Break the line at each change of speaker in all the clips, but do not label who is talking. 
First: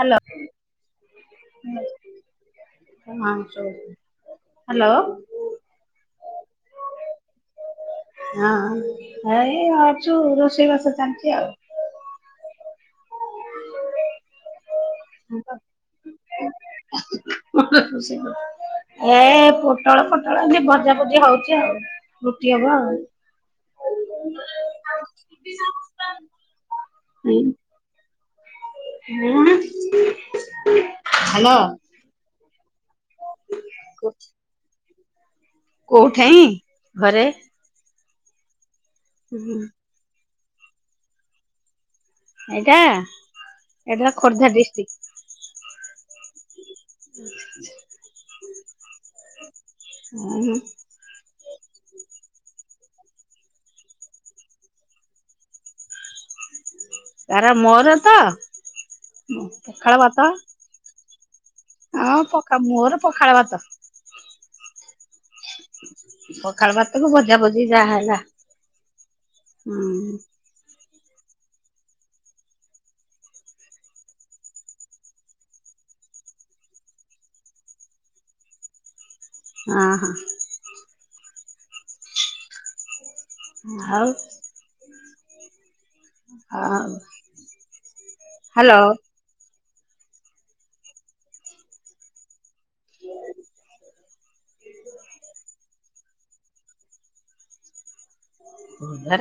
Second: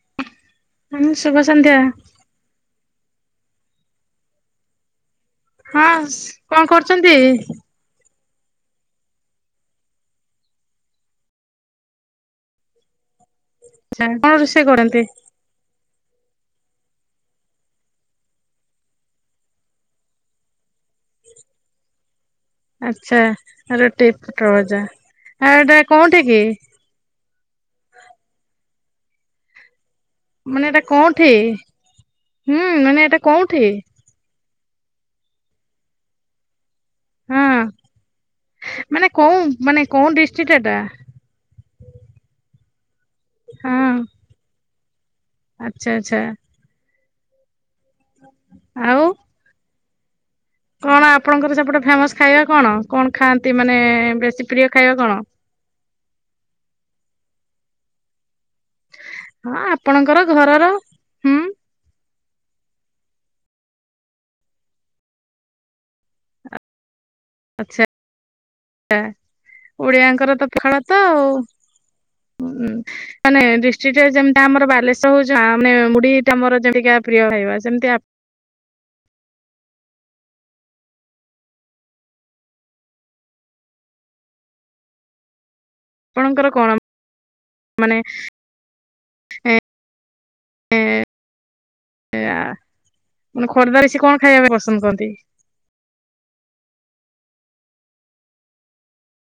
Hello.
[unintelligible] ଶୁଭ ସନ୍ଧ୍ୟା।
[unintelligible] Hello.
ହଁ କଣ କରୁଚନ୍ତି?
ହଁ ଏଇ ଅଛୁ ରୋଷେଇବାସ ଚାଲିଚି ଆଉ।
[unintelligible] କଣ ରୋଷେଇ କରନ୍ତି।
[inaudible] ଏ ପୋଟଳ ଫୋଟଳ କି ଭଜା ଫଜି ହଉଚି ଆଉ। ରୁଟି ହବ। ଆଉ
ଆଚ୍ଛା ରୁଟି ପୁଟଳ ଭଜା ଆଟା କୋଉଠି କି?
ହୁଁ। [inaudible]
ମାନେ ଏଇଟା କୋଉଠି
ହ୍ୟାଲୋ।
ହୁଁ ମାନେ ଏଇଟା କୋଉଠି?
[inaudible] କୋଉଠାଇଁ ଘରେ।
ହଁ ମାନେ କଁଉ ମାନେ କୋଉ ଡିଷ୍ଟ୍ରିକ ଏଟା?
ଏଟା ଏଟା ଖୋର୍ଦ୍ଧା ଡିଷ୍ଟ୍ରିକ।
ଆଚ୍ଛା-ଆଚ୍ଛା।
ହଁ
ଆଉ
[inaudible]
କଣ ଆପଣଙ୍କର ସେପଟେ ଫେମସ୍ ଖାଇବା କଣ କଣ ଖାଆନ୍ତି ମାନେ ବେଶୀ ପ୍ରିୟ ଖାଇବା କଣ?
କାର ମୋର ତ
ହଁ
ପଖାଳ
ଆପଣଙ୍କର
ଭାତ।
ଘରର ହୁଁ
ହଁ ପଖା ମୋର ପଖାଳ ଭାତ। ପଖାଳ ଭାତକୁ ଭଜା ଭଜିି
ଆଚ୍ଛା
ଯାହା ହେଲା ହୁଁ।
ଓଡିଆଙ୍କର ତ ପଖାଳ ତ ଆଉ ଉଁ। ମାନେ ଡିଷ୍ଟ୍ରିକ୍ଟରେ ଯେମିତି ଆମର ବାଲେଶ୍ଵର ହଉଚି ମାନେ ମୁଢିଟା ଆମର ଯେମିତିକା ପ୍ରିୟ ଖାଇବା ସେମିତି ଆ
ଅ ହଁ। ହଉ।
ଆପଣଙ୍କର କଣ
ଆଉ
ମାନେ
ହ୍ୟାଲୋ
[unintelligible] [unintelligible] ମାନେ ଖୋର୍ଦ୍ଧାରେ ସିଏ କଣ ଖାଇବା ପାଇଁ ପସନ୍ଦ କରନ୍ତି?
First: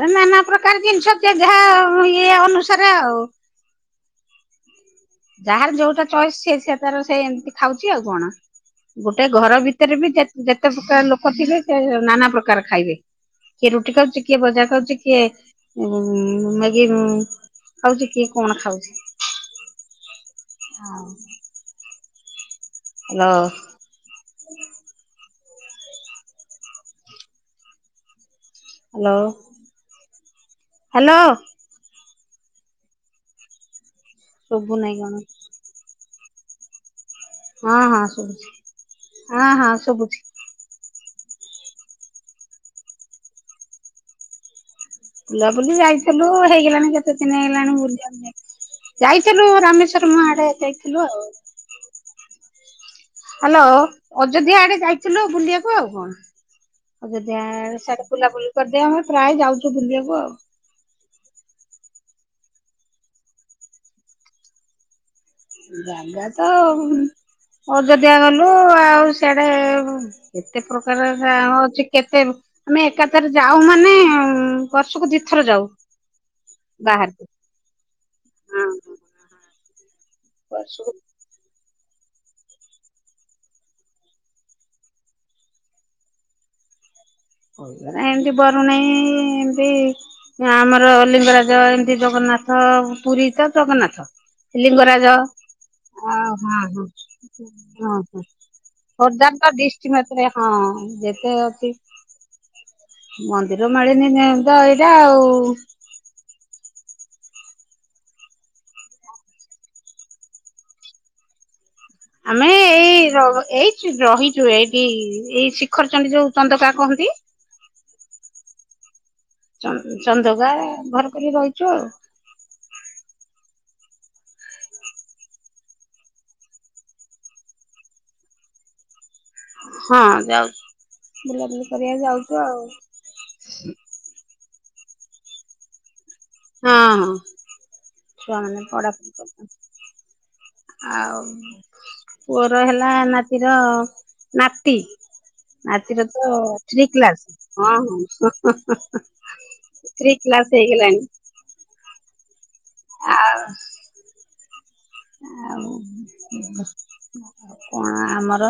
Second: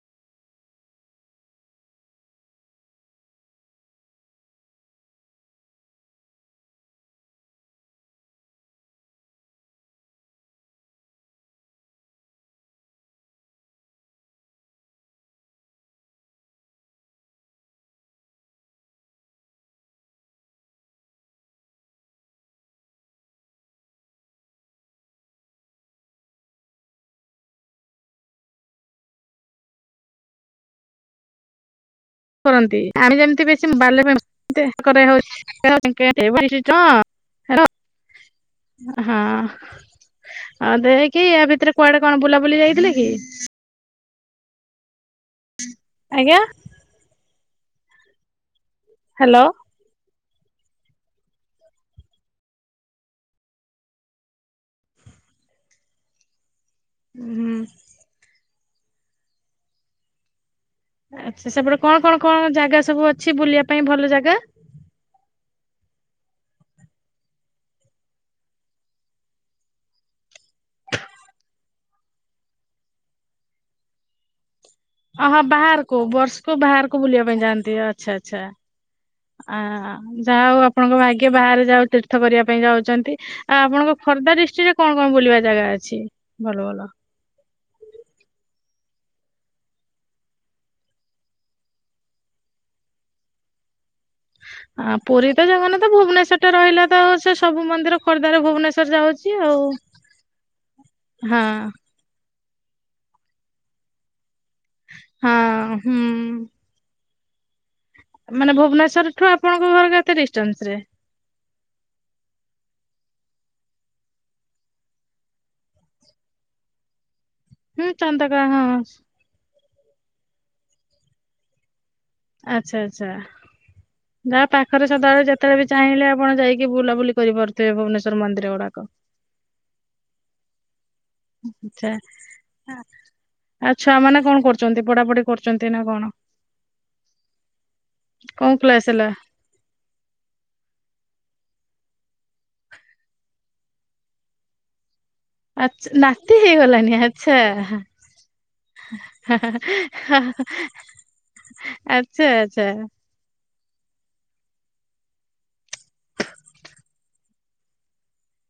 ରେ ନାନା ପ୍ରକାର ଜିନିଷ କିଏ ଯାହା ଇଏ ଅନୁସାରେ ଆଉ। ଯାହାର ଯୋଉଟା ଚଏସ୍ ସେ-ସେ ତାର ସେ ଏମିତି ଖାଉଚି ଆଉ କଣ। ଗୋଟେ ଘର ଭିତରେ ବି ଯେତେ ପ୍ରକାର ଲୋକ ଥିବେ ସେ ନାନା ପ୍ରକାର ଖାଇବେ କିଏ ରୁଟି ଖାଉଚି କିଏ ଭଜା ଖାଉଚି କିଏ ମେଗି ଖାଉଛି କିଏ କଣ ଖାଉଛି। ହଁ। ହାଲୋ। ହାଲୋ।
କରନ୍ତି ଆମେ ଯେମିତି ବେଶୀ
ଶୁଭୁ ନାହିଁ କଣ
ହଁ।
ହଁ ହଁ ସୁବୁଛି ହଁ ହଁ ସୁବୁଛି।
ହଁ ଦେଇକି ୟା ଭିତରେ କୁଆଡେ କଣ ବୁଲାବୁଲି ଯାଇଥିଲେ କି।
ବୁଲାବୁଲି ଯାଇଥିଲୁ
ଆଜ୍ଞା
ହେଇଗଲାଣି କେତେ ଦିନି ହେଇଗଲାଣି ବୁଲିିବାକୁ
ହ୍ୟାଲୋ।
ଯାଇଥିଲୁ ରାମେଶ୍ୱର। ରାମ ଆଡ଼େ ଯାଇଥିଲୁ ଆଉ। ହ୍ୟାଲୋ। ଅଯୋଧ୍ୟା ଆଡେ ଯାଇଥିଲୁ ବୁଲିବାକୁ। ଅଯୋଧ୍ୟା
ହୁଁ
ଆଡ଼େ ସିଆଡ଼େ ବୁଲାବୁଲି କରିଦେଇ ଆମେ ପ୍ରାୟ ଯାଉଛୁ ବୁଲିବାକୁ ଆଉ।
ଆଚ୍ଛା ସେପଟେ କଣ କଣ କଣ ଜାଗା ସବୁ ଅଛି ବୁଲିବା ପାଇଁ ଭଲ ଜାଗା।
ଜାଗା ତ ଅଯୋଧ୍ୟା ଗଲୁ ଆଉ ସେଆଡେ। କେତେ ପ୍ରକାର ଅଛି କେତେ ଆମେ ଏକାଥରେ ଯାଉ ମାନେ। ବର୍ଷକୁ
ହଁ
ଦିଥର
ହଁ
ଯାଉ
ବାହାରକୁ ବର୍ଷକୁ ବାହାରକୁ ବୁଲିବା ପାଇଁ ଯାଆନ୍ତି ଆଚ୍ଛା ଆଛା।
ହଁ
ଯାହା ହଉ
ବର୍ଷକୁ
ଆପଣଙ୍କ ଭାଗ୍ୟ ବାହାରେଯାହା ହଉ ତୀର୍ଥ କରିବା ପାଇଁ ଯାଉଛନ୍ତି। ଆ ଆପଣଙ୍କ ଖୋର୍ଦ୍ଧା ଡିଷ୍ଟ୍ରିକ୍ଟ ରେ କଣ କଣ ବୁଲିବା ଜାଗା ଅଛି। ଭଲ ଭଲ।
ଏମତି ବରୁଣେଇ ଏମତି। ଆମର ଲିଙ୍ଗରାଜ ଏମିତି ଜଗନ୍ନାଥ ପୁରୀ ତ ଜଗନ୍ନାଥ।
ଆ
ଲିଙ୍ଗରାଜ।
ପୁରୀ ତ ଜଗନ୍ନାଥ
ଅଁ
ଭୁବନେଶ୍ୱର ଟା ରହିଲା
ହଁ
ତ ସେ ସବୁ ମନ୍ଦିର
ହ ହ।
ଖୋର୍ଦ୍ଧାରେ ଭୁବନେଶ୍ୱର ଯାଉଛି
ଖୋର୍ଦ୍ଧାଙ୍କ
ଆଉ।
ଡିଷ୍ଟ୍ରିକ୍ମଟରେ ହଁ ଯେତେ
ହଁ
ଅଛି। ମନ୍ଦିର ମାଳିନି ତ ଏଇଟା ଆଉ।
ହଁ ହୁଁ। ମାନେ ଭୁବନେଶ୍ୱର ଠୁ ଆପଣଙ୍କ ଘର କେତେ ଡିଷ୍ଟାନ୍ସରେ।
ଆମେ ଏଇ। ଏଇ ଏଇ ରହିଲୁ ଏଇଠି ଏଇ ଶିଖର ଚଣ୍ଡୀ ଯୋଉ ଚନ୍ଦକାା କହନ୍ତି।
ହୁଁ ଚନ୍ଦକା ହଁ।
ଚନ୍ଦକା ଘର କରି ରହିଛୁ ଆଉ।
ଆଛା ଆଚ୍ଛା। ଯାହା ପାଖରେ ସଦାବେଳେ ଯେତେବେଳେ ବି ଚାହିଁଲେ ଆପଣ ଯାଇକି ବୁଲାବୁଲି କରିପାରୁଥିବେ ଭୁବନେଶ୍ୱର ମନ୍ଦିର ଗୁଡାକ।
ହଁ ଯାଉଛି ବୁଲାବୁଲି
ଆଚ୍ଛା।
କରିବା ଯାଉଛୁ ଆଉ।
ଛୁଆମାନେ କଣ କରୁଛନ୍ତି। ପଢାପଢି କରୁଛନ୍ତି ନା କଣ।
ହଁ ହଁ
କୋଉ
ଛୁଆମାନେେ
କ୍ଲାସ ହେଲା?
ପଢାପଢି କର ଆଉ। ପୁଅର ହେଲା ନାତିର ନାତି।
ଆଚ୍ଛା
ଆଦିର ତ
ନାତି
ଥ୍ରୀ
ହେଇଗଲାଣି ଆଚ୍ଛା।
କ୍ଲାସ। ହଁ ହଁ ହଁ। ଥ୍ରୀ କ୍ଲାସ ହେଇଗଲାଣି।
ଆଛା ଆଛା।
ଆଉ। ଆଉ କଣ ଆମର।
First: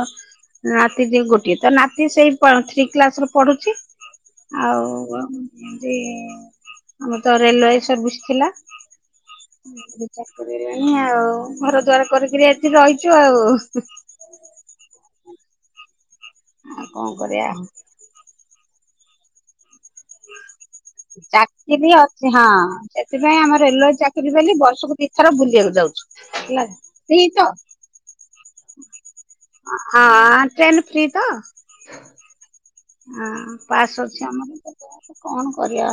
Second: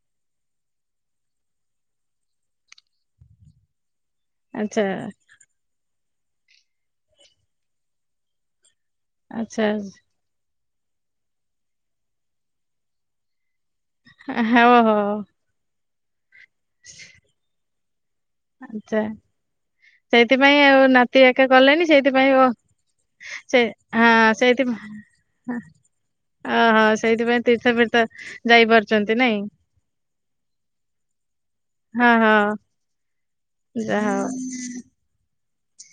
ନାତି ଟିଏ ଗୋଟିଏ ତ ନାତି ସେଇ ଥ୍ରୀ କ୍ଲାସ ରେ ପଢ଼ୁଛି।
ଆଚ୍ଛା।
ଆଉ ଯେମତି ଆମର ତ ରେଲୱ ସର୍ଭିସ ଥିଲା।
ଆଚ୍ଛା
ଚାକରି ନାହିଁ ଆଉ ଘର ଦ୍ୱାର କରିକିରି ଏଠିରହିଛୁ ଆଉ।
ହଉ ଆଉ।
ଆଉ କଣ କରିବା।
ଆଛା ସେଇଥିପାଇଁ ଆଉ। କେହି ଏକା କଲେଣିି
ଚାକିରି ଅଛି
ସେଇଥିପାଇଁ ଓ।
ହଁ ସେଥିପାଇଁ ଆମ
ସେ
ରେଲୱେ
ହଁ
ଚାକିରି ବୋଲି ବର୍ଷକୁ ଦିଥର
ସେଇଥିପାଇଁ।
ବୁଲିବାକୁ ଯାଉଛୁ ହେଲା।
ଓହୋ
ଫ୍ରି ତ
ସେଇଥିପାଇଁ ତୀର୍ଥ ଫୀର୍ଥ ଯାଇ ପାରୁଛନ୍ତି ନାଇଁ।
ହଁ ଟ୍ରେନ୍ ଫ୍ରି ତ।
ହଁ ହଁ
ହଁ ପାସ୍
ଯାହା
ଅଛି
ହଉ
ଆମର କଣ କରିବା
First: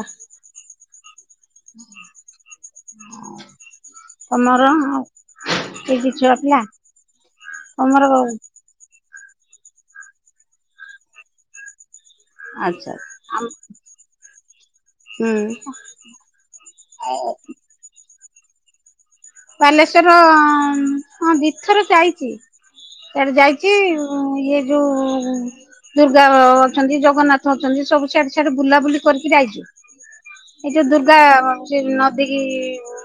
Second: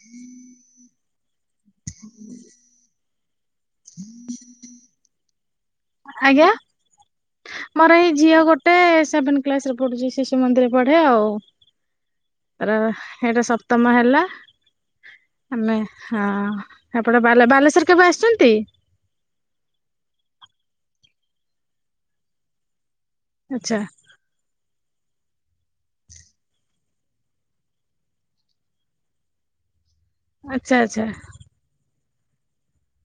ତମର ଆଉ କି କି ଛୁଆ
ଆଜ୍ଞା
ପିଲା
ମୋର ଏଇ
ତମର
ଝିଅ ଗୋଟେ ସେଭେନ କ୍ସରେ ପଢୁଛି ଶିଶୁ ମନ୍ଦିର ପଢେ ଆଉ। ତାର
ଆଚ୍ଛା
ଏଇଟା
ହୁଁ।
ସପ୍ତମ ହେଲା। ଆମେ ହଁ ଏପଣ ବା ବାଲେଶ୍ଵର କେବେ ଆସୁଛନ୍ତି?
ବାଲେଶ୍ଵର ହଁ ଦିଥର ଯାଇଛି ସେଟ ଯାଇଛି
ଆଚ୍ଛା
ହ ଇଏ ଯୋଉ ଦୁର୍ଗା ଅଛନ୍ତି ଜଗନ୍ନାଥ ଅଛନ୍ତି ସବୁ ସିଆଡେ ସିଆଡେ ବୁଲାବୁଲି କରିକି ଯାଇଛୁ ଏଇ
ଆଚ୍ଛା
ଯୋଉ
ଆଚ୍ଛା
ଦୁର୍ଗା ସେ ନଦୀକି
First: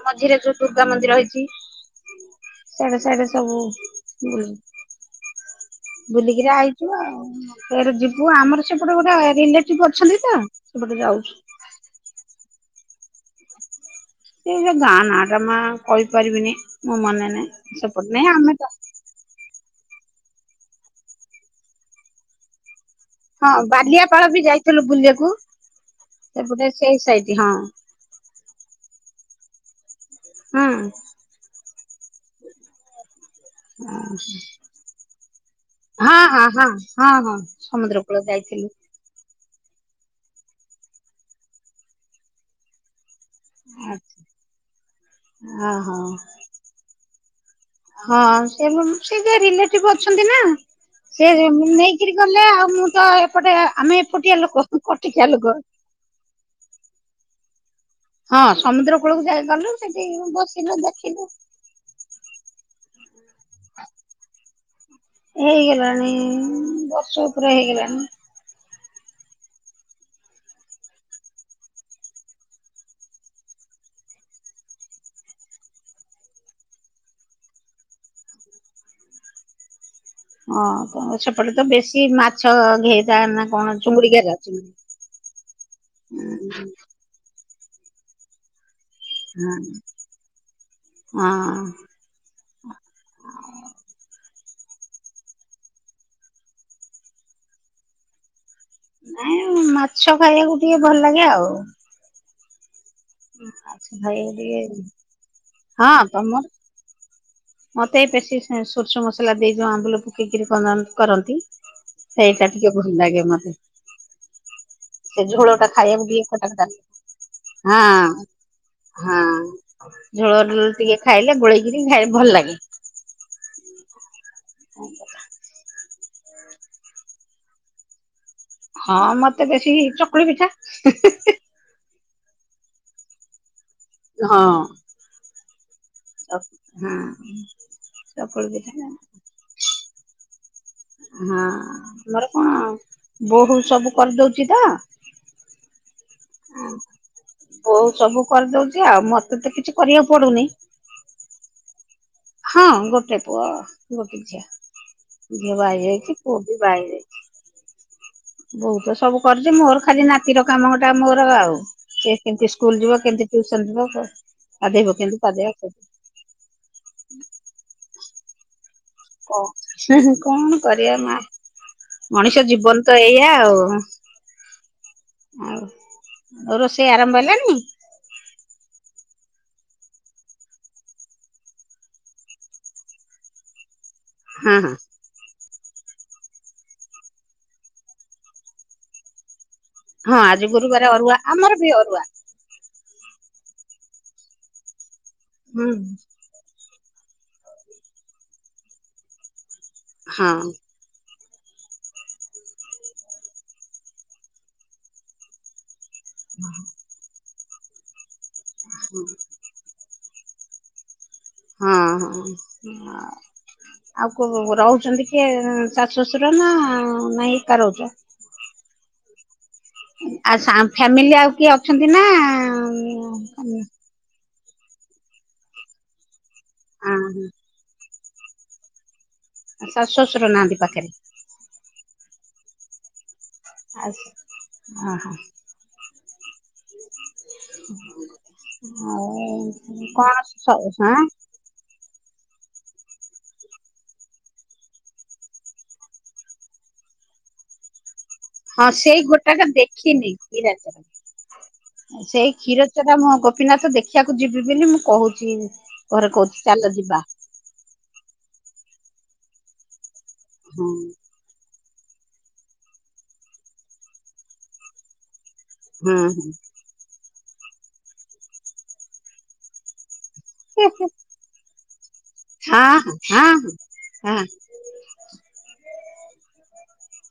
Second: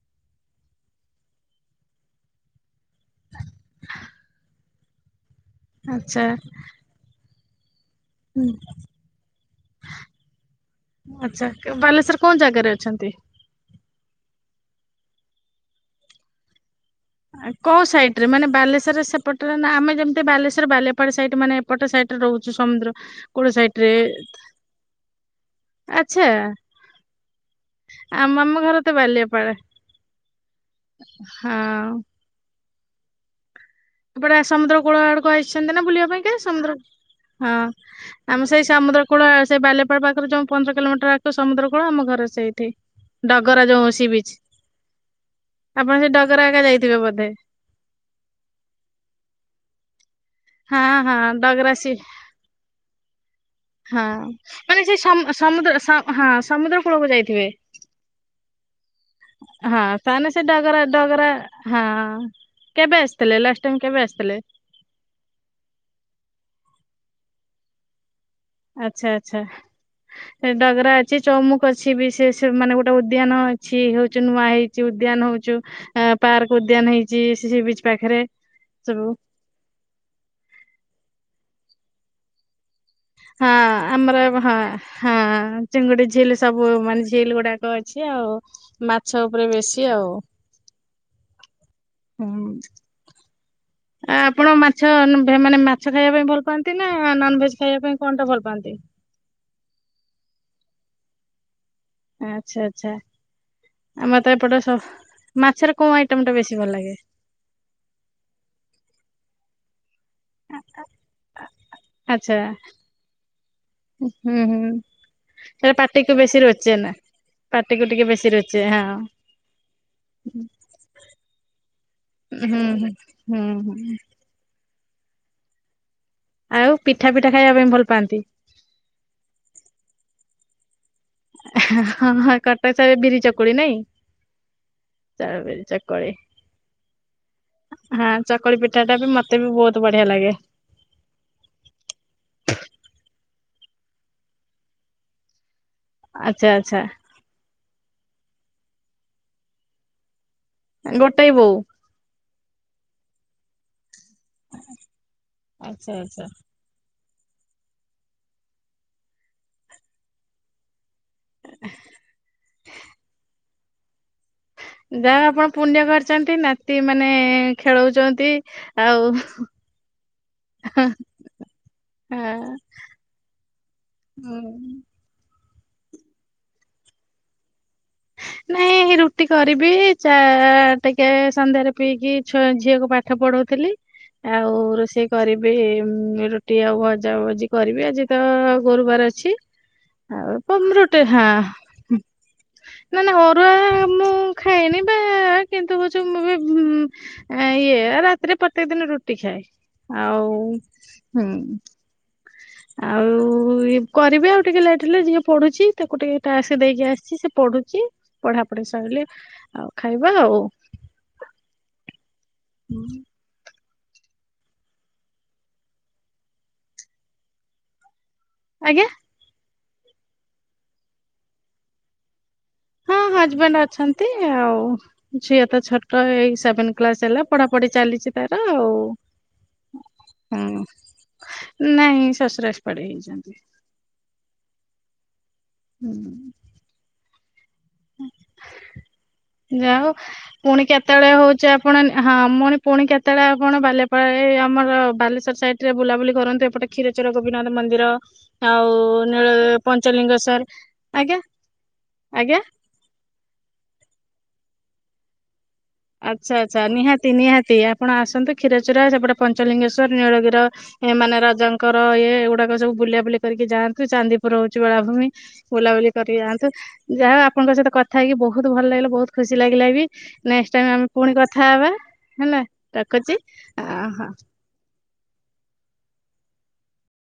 ମଝିରେ ଯୋଉ ଦୁର୍ଗା ମନ୍ଦିର ଏଇ ସାଡେ ସାଡେ ସବୁୁ ବୁଲି
ଆଚ୍ଛା।
ବୁଲିକିରି ଆଇଛୁ ଆଉ ପରେ ଯିବୁ ମୁ
ହୁଁ
ଆମର ସେପଟେ ଗୋଟେ ରିଲେଟିଭ ଅଛନ୍ତି ତ ସେପଟେ ଯାଉଛି
ବାଲେସ୍ୱର କଉ ଜାଗାରେ ଅଛନ୍ତି।
ସେ ଯୋଉ ଗାଁ ନାଟା ମା କହିପାରିବିନି ମୋ ମନେ ନାଇ ସେପଟ ନାଇଁ ଆମେ ତ
ଏପଟରେ ନା ଆମେ ଯେମିତି ବାଲେଶ୍ଵର ବାଲିପାଡ ସାଇଡ ମାନେ ଏପଟ ସାଇଡ ରେ ରହୁଛୁ ସମୁଦ୍ର କୂଳ
ହଁ
ସାଇଡ ରେ
ବାଲିଆପାଳ ବି ଯାଇଥିଲୁ ବୁଲିବାକୁ
ଆଚ୍ଛା
ସେପଟେ ସେଇ ସାଇଡ ହଁ
ଆମ ଆମ ଘର ତ ବାଲିଆ ପାଡେ
ହଁ
ଏପଟେ ସମୁଦ୍ର କୂଳ ଆଡକୁ ଆସିଛନ୍ତି ନା ବୁଲିବା
ହଁ
ପାଇଁ କେ
ହଁ ହଁ
ସମୁଦ୍ର ହଁ
ସମୁଦ୍ର କୂଳ
ଆମେ ସେଇ
ଯାଇଥିଲୁ।
ସମୁଦ୍ର କୂଳ ସେ ବାଲପାଳ ପାଖରେ ଯୋଉ ପନ୍ଦର କିଲୋମିଟର ଆଖ ସମୁଦ୍ର କୂଳ ଆମ ଘରେ ସେଇଠି। ଡଗରା ଯୋଉ ସ ବିଚ
ଓହୋ
ଆପଣ ସେ ଡଗରା ଏକା ଯାଇଥିବେ ବୋଧେ।
ହଁ ସେ ସେ ଯ ରିଲେଟିଭ ଅଛନ୍ତି ନା।
ହଁ ହଁ
ସେ
ଡଗରା ସି
ନେଇକରି ଗଲେ ଆଉ ମୁଁ ତ ଏପଟେ ଆମେ
ହଁ
ଏପଟଆ ଲୋକ
ମାନେ ସେଇ
କଟକିଆ
ସମ
ଲୋକ।
ସମୁଦ୍ର ସମ ହଁ ସମୁଦ୍ର କୂଳକୁ ଯାଇଥିବେ
ହଁ ସମୁଦ୍ର କୂଳକୁ ଯାଇ ଗଲୁ
ହଁ
ସେଠି
ତାହେନ ସେ
ବସିଲୁ
ଡଗରା
ଦେଖିଲୁ।
ଡୋଗରା ହଁ କେବେ ଆସିଥିଲେ ଲାଷ୍ଟ ଟାଇମ କେବେ ଆସିଥିଲେ?
ହେଇଗଲାଣି ବର୍ଷ ଉପରେ ହେଇଗଲାଣି।
ଆଚ୍ଛା ଆଛା। ଡଗରା ଅଛି ଚମୁକ ଅଛି ବି ସେ ମାନେ ଗୋଟେ ଉଦ୍ୟାନ ଅଛି ହଉଛି ନୂଆ ହେଈ ଉଦ୍ୟାନ ହଉଚୁ ପାର୍କ ଉଦ୍ୟାନ ହେଇଛି ସେ ବିଚ ପାଖରେ ସବୁ
ହଁ ସେପଟେ ତ ବେଶୀ ମାଛ ଘେ
ହଁ ଆମର ହଁ ହଁ ଚିଙ୍ଗୁଡି ଝିଲ ସବୁ
ହଁ
ମାନେ ଝିଲ ଗୁଡାକ ଅ ଅଛୁ ଆଉ ମାଛ ଉପରେ
ହଁ
ବେଶୀ ଆଉ
ହଁ
ହୁଁ ଆ ଆପଣ ମାଛ ମାନେ ମାଛ ଖାଇବା ପାଇଁ ଭଲ ପାଆନ୍ତି ନା ନନ ଭେଜ ଖାଇବା ପାଇଁ କଣ ଟା ଭଲ ପାଆନ୍ତି?
ନାଇଁ ମାଛ ଖାଇବାକୁ ଟିକେ ଭଲ ଲାଗେ ଆଉ
ଆଚ୍ଛା ଆଚଛା
ମାଛ ଖାଇବାକୁ
ଆମତେ
ଟିକେ
ଏପଟ ମାଛର କୋଉ
ହଁ
ଆଇଟମ ଟା
ତମର
ବେଶୀ ଭଲ ଲାଗେ?
ମତେ ବେଶୀ ସୋର୍ଷୁ ମସଲା ଦେଇଯଉ ଆମ୍ବଲ ପିକରି କରନ୍ତି
ଆଚ୍ଛା
ସେଇଟା ଟିକେ ଭଲ ଲାଗେ ମତେ।
ହୁଁ ହୁଁ
ସେ ଝୋଳ ଟା
ସେଟା
ଖାଇବା କୁ
ପାଟିକୁ
ଟିକେ
ବେଶୀ
ଖଟା ଖଟା
ରୋଚେ ନା ପାଟିକୁ ଟିକେ ବେଶୀ ରୋଚେ
ହଁ ହଁ ଝୋଳ ଟିକେ ଖାଇଲେ ଗୋଳେଇ ଖାଇ ଭଲ ଲାଗେ
ହୁଁ ହୁଁ ହୁଁ ହୁଁ
ହ
ଆଉ ପିଠା ପିଠା ଖାଇବା ପାଇଁ ଭଲ ପାଆନ୍ତି?
ହଁ ମତେ ବେଶୀ ଚକୁଳି ପିଠା।
ହଁ ହଁ କଟାସ ବିରି ଚକୁଳି ନାଇଁ।
ହଁ।
ଚା [unintelligible] ଚକୁଳି
ହଁ
ହଁ ଚକୁଳି
ପିଠା ହଁ
ପିଠାଟା ବି ମତ୍ ତେବି ବହୁତ ବଢିଆ ଲାଗେ।
ହଁ ଆମର କଣ ବୋହୂ ସବୁ କରିଦଉଚି ତ।
ଆଚ୍ଛା ଆଚ୍ଛା
ବୋଉ ସବୁ କରିଦଉଚି ଆଉ ମତେ ତ କିଛି କରିବାକୁ ପଡୁନି।
ଗୋଟାଏ ବୋଉ।
ହଁ ଗୋଟେ ପୁଅ ପୁଅ କି ଝିଅ ଝିଅ ବାହା
ଆଚ୍ଛା
ହେଇଯାଇଚି
ଆଚ୍ଛା
ପୁଅ ବି ବାହା ହେଇଯାଇ ବୋଉ ତ ସବୁ କରୁଚି ମୋର ଖାଲି ନାତ୍ [unintelligible] କାମଟା ମୋର ଆଉ ସେ କେମିତି ସ୍କୁଲ ଯିବ କେମିତି ଟ୍ୟୁସନ୍ ଯିବ। ଗାଧେଇବ କେମିତି
ଯାହା ଆପଣ
ପାଧେଇବ
ପୁଣ୍ୟ
କେମିତି,
କରିଚନ୍ତି ନାତି ମାନେ ଖେଳଉଚନ୍ତି।
କ ହୁଁ ହୁଁ କଣ କରିବା ମା। ମଣିଷ ଜୀବନ ତ ଏଇଆ ଆଉ। ଆଉ ରୋଷେଇ ଆରମ୍ଭ [unintelligible]
ନାଇଁ ରୁଟି କରିବି ଚା ଟିକେ ସନ୍ଧ୍ୟାରେ ପିଇକି ଛୁଆ ଝିଅକୁ ପା ଠ ପଢଉଥିଲି ଆଉ
ହଁ ହଁ
ରୋଷେଇ କରିବି ଉମ୍ ରୁଟି ଆଉ ଭଜାଭଜି କରିବି ଆଜି ତ ଗୁରୁବାରେ ଅଛି।
ହଁ
ଆଉ
ଆଜି ଗୁରୁବାରେ
ରୁଟି
ଅରୁଆ
ହଁ
ଆମର ବି ଅରୁଆ।
ନା ନା ଅରୁଆ ମୁଁ ଖାଇନି ବା
ହୁଁ
କିନ୍ତୁ କଉଛ ମୁଁ ବି ହୁଁ ଉମ୍ ଇଏ ରାତିରେ ପ୍ରତ୍ୟେକ ଦିନ ରୁଟି ଖାଏ ଆଉ
ହଁ
ହୁଁ ଆଉ କରିବି ଆଉ ଟିକେ ଲେଟ୍ ହେଲେ ଝିଅ ପଡ଼ୁଚି। ତକୁ ଟିକେ ଟାକ୍ସ ଦେଇକି ଆସିଚି ସେ ପଡୁଚି ପଢାପଢି ସରିଲେ ଆଉ ଖାଇବା ଆଉ।
ହଁ ହଁ। ଆଉ କୋଉ‌ ରହୁଚନ୍ତି କିଏ ଶାଶୁ ଶଶୁର ନା ନାଇଁ ଏକା ରଉଚ?
ଆଜ୍ଞା!
ଆଉ ଫ୍ୟା ଫ୍ୟାମିଲି ଆଉ କିଏ ଅଛନ୍ତି ନା?
ହଁ ହଜବେଣ୍ଡ ଅଛନ୍ତି ଆଉ ଝିଅ ତ ଛୋଟ ଏଇ ସେଭେନ୍ କ୍ଲାସ ହେଲା
ହଁ
ପଢା ପଡି ଚାଲିଚି ତାର ଆଉ।
ଶାଶୁ ଶ୍ୱଶୁର ନାହାନ୍ତି
ହୁଁ
ପାଖରେ?
ନାଇଁ ଶଶୁର [unintelligible] ହେଇଚନ୍ତି।
[unintelligible] ହଁ ହଁ।
ହୁଁ। ଯା
ଆଉ
ହଉ
କଣ
ପୁଣି
ସବୁ ହଁ
କେତେବେଳେ ହଉଚ ଆପ୍ ପଣ ହଁ [unintelligible] ପୁଣି କେତେବେଳେ ଆପଣ ବାଲପାଳ ଆମର ବାଲେଶ୍ୱର ସାଇଡ଼ରେ ବୁଲାବୁଲି କରନ୍ତୁ ଏପଟେ କ୍ଷୀରଚର ଗୋପିନାଥ ମନ୍ଦିର।
ହଁ
ଆଉ
ସେଇ
ନୀଳ
ଗୋଟାକ ଦେଖିନି
ପଞ୍ଚଲିଙ୍ଗେଶ୍ଵର
କ୍ଷୀରା
ଆଜ୍ଞା
ସେଇ
ଆଜ୍ଞା
କ୍ଷୀର ଚରା ମୁଁ ଗୋପୀନାଥ ଦେଖିବାକୁ ଯିବି ବୋଲି ମୁଁ କହୁଚି।
ଆଚ୍ଛା ଆଚ୍ଛା ନିହାତି ନିହାତି ଆ ଆପଣ ଆସନ୍ତୁ କ୍ଷୀରଚୋରା ସେପଟେ ପଞ୍ଚଲିଙ୍ଗେଶ୍ଵର, ନୀଳଗିର
ହଁ
ଏ ମାନେ ରଜାଙ୍କ ଙ୍କର ଇଏ ଏଗୁଡ଼ାକ ସବୁ ବୁଲାବୁଲି କରିକି ଯାଆନ୍ତୁ ଚାନ୍ଦିପୁର ହଉଚି ବେଳାଭୂମି। ବୁଲାବୁଲି
ହଁ
କରି ଆଆନ୍ତୁ। ଯାହା ଆପଣଙ୍କ ସହିତ କଥା ହେଇକି ବହୁତ୍ ଭଲ ଲାଗିଲା ବହୁତ୍ ଖୁସି ଲାଗିଲା ବି ନେ ମ ଆମେ
ହଁ
ପୁଣି କଥା ହବା ହେଲା
ହଁ ହଁ
ରକୁୁଛି
ହଁ
ଅହଁ
ହଁ